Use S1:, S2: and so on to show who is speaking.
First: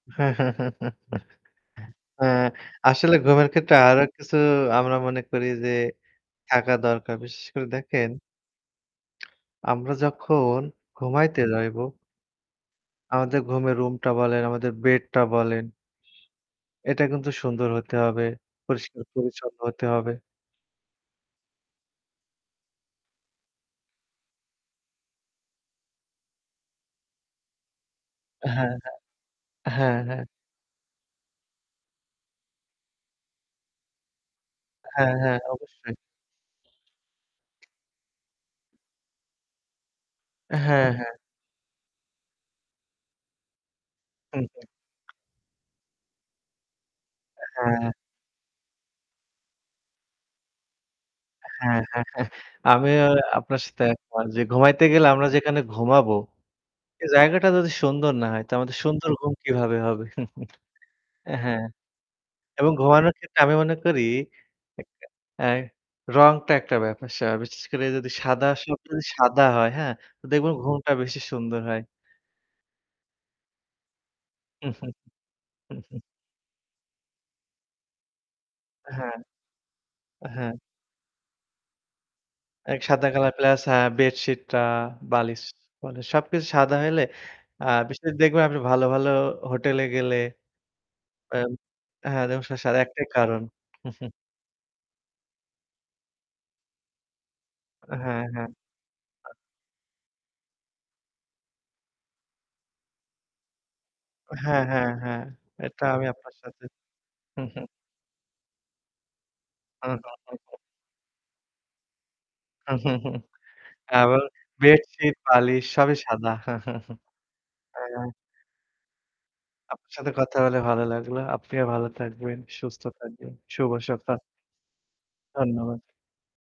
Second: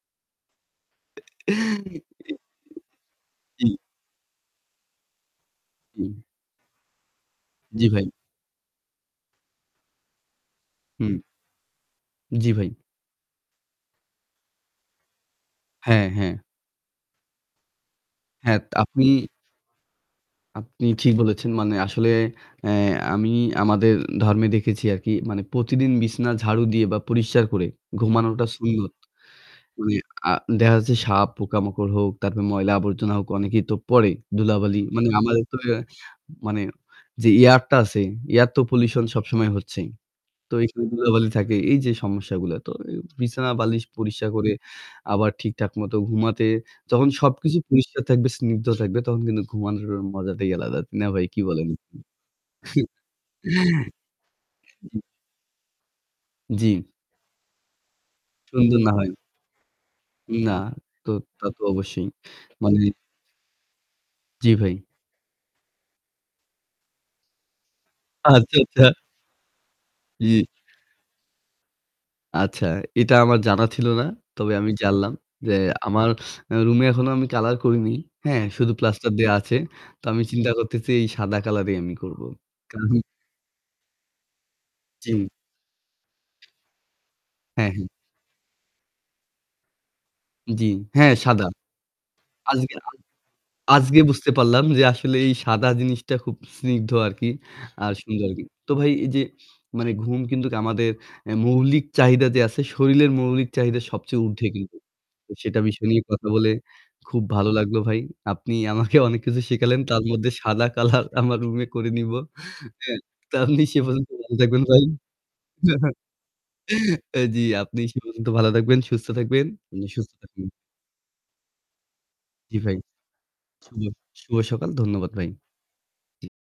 S1: আসলে ঘুমের
S2: জি।
S1: ক্ষেত্রে আলাদা কিছু আমরা মনে করি যে
S2: হুম।
S1: থাকা দরকার। বিশেষ করে
S2: জি,
S1: দেখেন
S2: ভাই।
S1: আমরা যখন
S2: হুম।
S1: ঘুমাইতে যাইব
S2: জি, ভাই।
S1: আমাদের ঘুমের রুমটা বলেন, আমাদের বেডটা বলেন
S2: হ্যাঁ, হ্যাঁ।
S1: এটা কিন্তু সুন্দর হতে হবে।
S2: হ্যাঁ, তা আপনি
S1: পরিষ্কার-পরিচ্ছন্ন হতে হবে।
S2: আপনি ঠিক বলেছেন মানে আসলে অ্যা আমি আমাদের ধর্মে দেখেছি আরকি মানে প্রতিদিন বিছানা ঝাড়ু দিয়ে বা পরিষ্কার করে ঘুমানোটা
S1: হ্যাঁ,
S2: সুন্নত।
S1: হ্যাঁ,
S2: মানে
S1: হ্যাঁ, হ্যাঁ।
S2: আ দেখা যাচ্ছে সাপ, পোকামাকড় হোক, তারপরে ময়লা আবর্জনা হোক, অনেকেই তো পড়ে ধুলাবালি। মানে
S1: হ্যাঁ, হ্যাঁ
S2: আমাদের তো
S1: অবশ্যই।
S2: মানে যে এয়ার টা আছে এয়ার তো পলিউশন সবসময় হচ্ছেই। তো এখানে
S1: হ্যাঁ, হ্যাঁ।
S2: ধুলাবালি থাকে। এই যে সমস্যাগুলা। তো বিছানা বালিশ পরিষ্কার
S1: হু,
S2: করে
S1: হু।
S2: আবার ঠিকঠাক মতো ঘুমাতে যখন সবকিছু
S1: হ্যাঁ।
S2: পরিষ্কার থাকবে, স্নিগ্ধ থাকবে তখন কিন্তু ঘুমানোর মজাটাই আলাদা। না ভাই, কি বলেন?
S1: হ্যাঁ, হ্যাঁ, হ্যাঁ। আমিও আপনার সাথে একমত যে ঘুমাইতে গেলে আমরা যেখানে ঘুমাবো,
S2: জি।
S1: সেই জায়গাটা যদি সুন্দর না হয় তো আমাদের
S2: সুন্দর না
S1: সুন্দর
S2: হয়।
S1: ঘুম কিভাবে হবে?
S2: না, তো
S1: অ্যা
S2: তা তো
S1: হ্যাঁ।
S2: অবশ্যই।
S1: এবং
S2: মানে
S1: ঘুমানোর ক্ষেত্রে আমি মনে করি
S2: জি, ভাই।
S1: আ রং টা একটা ব্যাপার। সা বিশেষ করে যদি সাদা,
S2: আচ্ছা, আচ্ছা।
S1: সবকিছু সাদা হয় হ্যাঁ? তো
S2: জি।
S1: দেখবেন ঘুমটা বেশি সুন্দর হয়।
S2: আচ্ছা, এটা আমার জানা ছিল না। তবে আমি জানলাম যে আমার এ রুমে এখনো আমি কলার করিনি। হ্যাঁ, শুধু প্লাস্টার
S1: হ্যাঁ।
S2: দেওয়া আছে। তো আমি চিন্তা
S1: হ্যাঁ।
S2: করতেছি এই সাদা কালারই আমি করব।
S1: এক
S2: [unintelligible]
S1: সাদা কালার প্লাস অ্যা বেডশিটটা,
S2: জি।
S1: বালিশ। মানে সবকিছু সাদা হইলে আ
S2: হ্যাঁ, হ্যাঁ।
S1: বিশেষ করে দেখবেন আপনি ভালো, ভালো হোটেলে গেলে
S2: জি, হ্যাঁ সাদা।
S1: আম হ্যাঁ দেখবেন সব
S2: আজকে
S1: সাদা হওয়ার একটাই কারণ।
S2: আজকে বুঝতে পারলাম যে আসলে এই সাদা জিনিসটা খুব স্নিগ্ধ আরকি। আর
S1: হ্যাঁ,
S2: সুন্দর আর কি।
S1: হ্যাঁ।
S2: তো ভাই এই যে মানে ঘুম কিন্তু আমাদের আ মৌলিক চাহিদা যে আছে শরীরের মৌলিক চাহিদা সবচেয়ে উর্ধে
S1: হ্যাঁ,
S2: কিন্তু।
S1: হ্যাঁ, হ্যাঁ।
S2: তো সেটা
S1: এটা
S2: বিষয় নিয়ে
S1: আমি
S2: কথা
S1: আপনার
S2: বলে
S1: সাথে।
S2: খুব
S1: হু,
S2: ভালো
S1: হু।
S2: লাগলো ভাই। আপনি আমাকে অনেক কিছু শিখালেন। তার মধ্যে
S1: [unintelligible]
S2: সাদা কলার আমার রুমে করে নিবো। হ্যাঁ? তো আপনি সে পর্যন্ত
S1: আমার
S2: ভালো থাকবেন ভাই।
S1: বেডশিট, বালিশ সবই সাদা।
S2: অ্যা জি, আপনি সে
S1: হ্যাঁ।
S2: পর্যন্ত ভালো থাকবেন, সুস্থ থাকবেন,
S1: আপনার সাথে
S2: সুস্থ
S1: কথা
S2: থাকবেন।
S1: বলে ভালো লাগলো। আপনিও ভালো থাকবেন,
S2: জি ভাই।
S1: সুস্থ থাকবেন। শুভ
S2: শুভ
S1: সকাল।
S2: শুভ সকাল ধন্যবাদ ভাই।
S1: ধন্যবাদ।